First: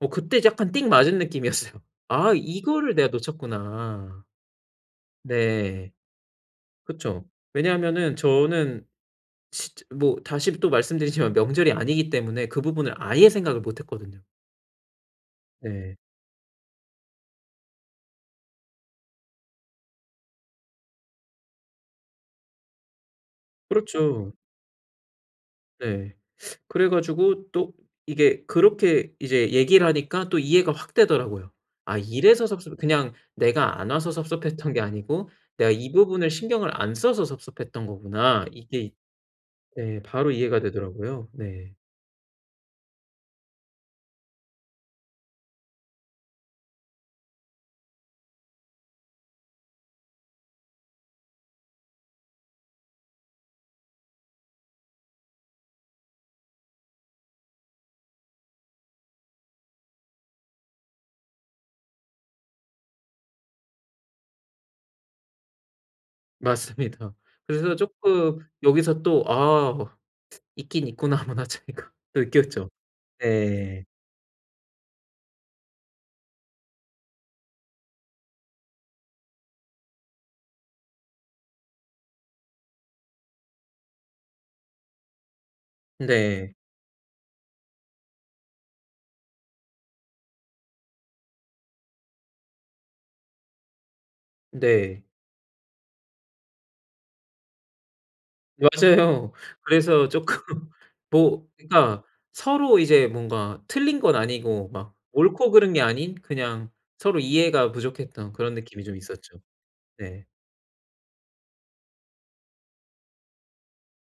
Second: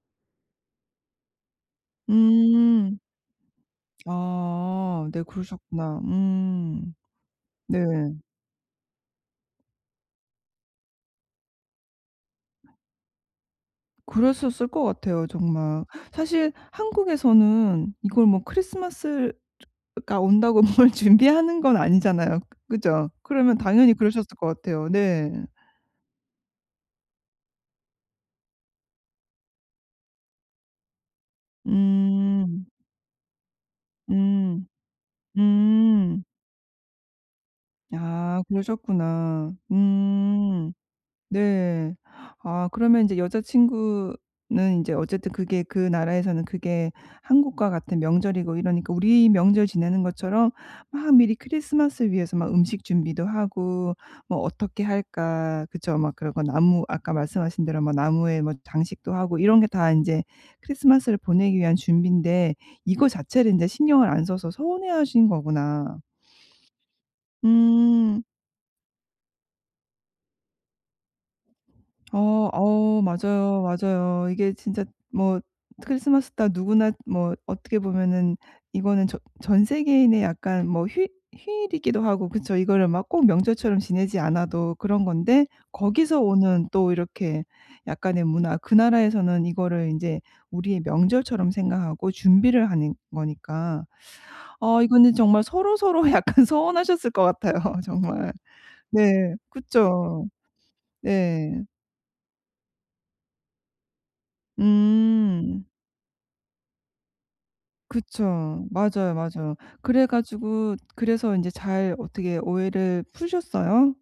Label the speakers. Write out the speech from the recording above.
Speaker 1: 어 그때 약간 띡 맞은 느낌이었어요. '아 이거를
Speaker 2: 음.
Speaker 1: 내가 놓쳤구나.'
Speaker 2: 아. 네
Speaker 1: 네.
Speaker 2: 그러셨구나. 음
Speaker 1: 그쵸.
Speaker 2: 네.
Speaker 1: 왜냐하면은 저는 진짜 뭐 다시 또 말씀드리지만 명절이 아니기 때문에 그 부분을 아예 생각을 못 했거든요.
Speaker 2: 그러셨을 것 같아요 정말.
Speaker 1: 네.
Speaker 2: 사실 한국에서는 이걸 뭐 크리스마스를 즈 가 온다고 뭘 준비하는 건 아니잖아요. 그죠? 그러면 당연히 그러셨을
Speaker 1: 그렇죠.
Speaker 2: 것 같아요. 네.
Speaker 1: 네 그래 가지고 또 이게 그렇게 이제 얘기를 하니까 또 이해가 확 되더라고요. '아 이래서
Speaker 2: 음.
Speaker 1: 섭섭 그냥 내가 안 와서
Speaker 2: 음.
Speaker 1: 섭섭했던 게 아니고 내가 이
Speaker 2: 음.
Speaker 1: 부분을 신경을 안 써서 섭섭했던
Speaker 2: 야.
Speaker 1: 거구나.' 이게
Speaker 2: 그러셨구나.
Speaker 1: 네. 바로 이해가
Speaker 2: 음
Speaker 1: 되더라고요. 네.
Speaker 2: 네. 아 그러면 인제 여자 친구는 인제 어쨌든 그게 그 나라에서는 그게 한국과 같은 명절이고 이러니까 우리 명절 지내는 것처럼 막 미리 크리스마스 위해서 막 음식 준비도 하고 뭐 '어떻게 할까?' 그쵸? 막 그런 거 나무 아까 말씀하신 대로 나무에 뭐 장식도 하고 이런 게 다 인제 크리스마스를 보내기 위한 준비인데 이거 자체를 인제 신경을 안 써서 서운해 하신 거구나.
Speaker 1: 맞습니다. 그래서
Speaker 2: 음.
Speaker 1: 쪼끔 여기서 또 '아 있긴 있구나 문화 차이가.'
Speaker 2: 어
Speaker 1: 느꼈죠.
Speaker 2: 어. 맞아요,
Speaker 1: 네.
Speaker 2: 맞아요. 이게 진짜 뭐 크리스마스 다 누구나 뭐 어떻게 보면은 이거는 전 전 세계인의 약간 뭐 휴 휴일이기도 하고 그쵸? 이거를 막 꼭 명절처럼 지내지 않아도 그런 건데 거기서
Speaker 1: 네.
Speaker 2: 오는 또 이렇게 약간의 문화. 그 나라에서는 이거를 인제 우리의 명절처럼 생각하고 준비를 하는 거니까 어
Speaker 1: 네.
Speaker 2: 이거는 정말 서로 서로 약간 서운하셨을 것 같아요 정말.
Speaker 1: 맞아요.
Speaker 2: 네
Speaker 1: 그래서
Speaker 2: 그쵸?
Speaker 1: 쪼끔 뭐
Speaker 2: 네.
Speaker 1: 그러니까 서로 이제 뭔가 틀린 건 아니고 막 옳고
Speaker 2: 음.
Speaker 1: 그른 게 아닌 그냥 서로 이해가 부족했던 그런
Speaker 2: 그쵸.
Speaker 1: 느낌이 좀
Speaker 2: 맞아요,
Speaker 1: 있었죠.
Speaker 2: 맞아요. 그래
Speaker 1: 네.
Speaker 2: 가지고 그래서 인제 잘 어떻게 오해를 푸셨어요?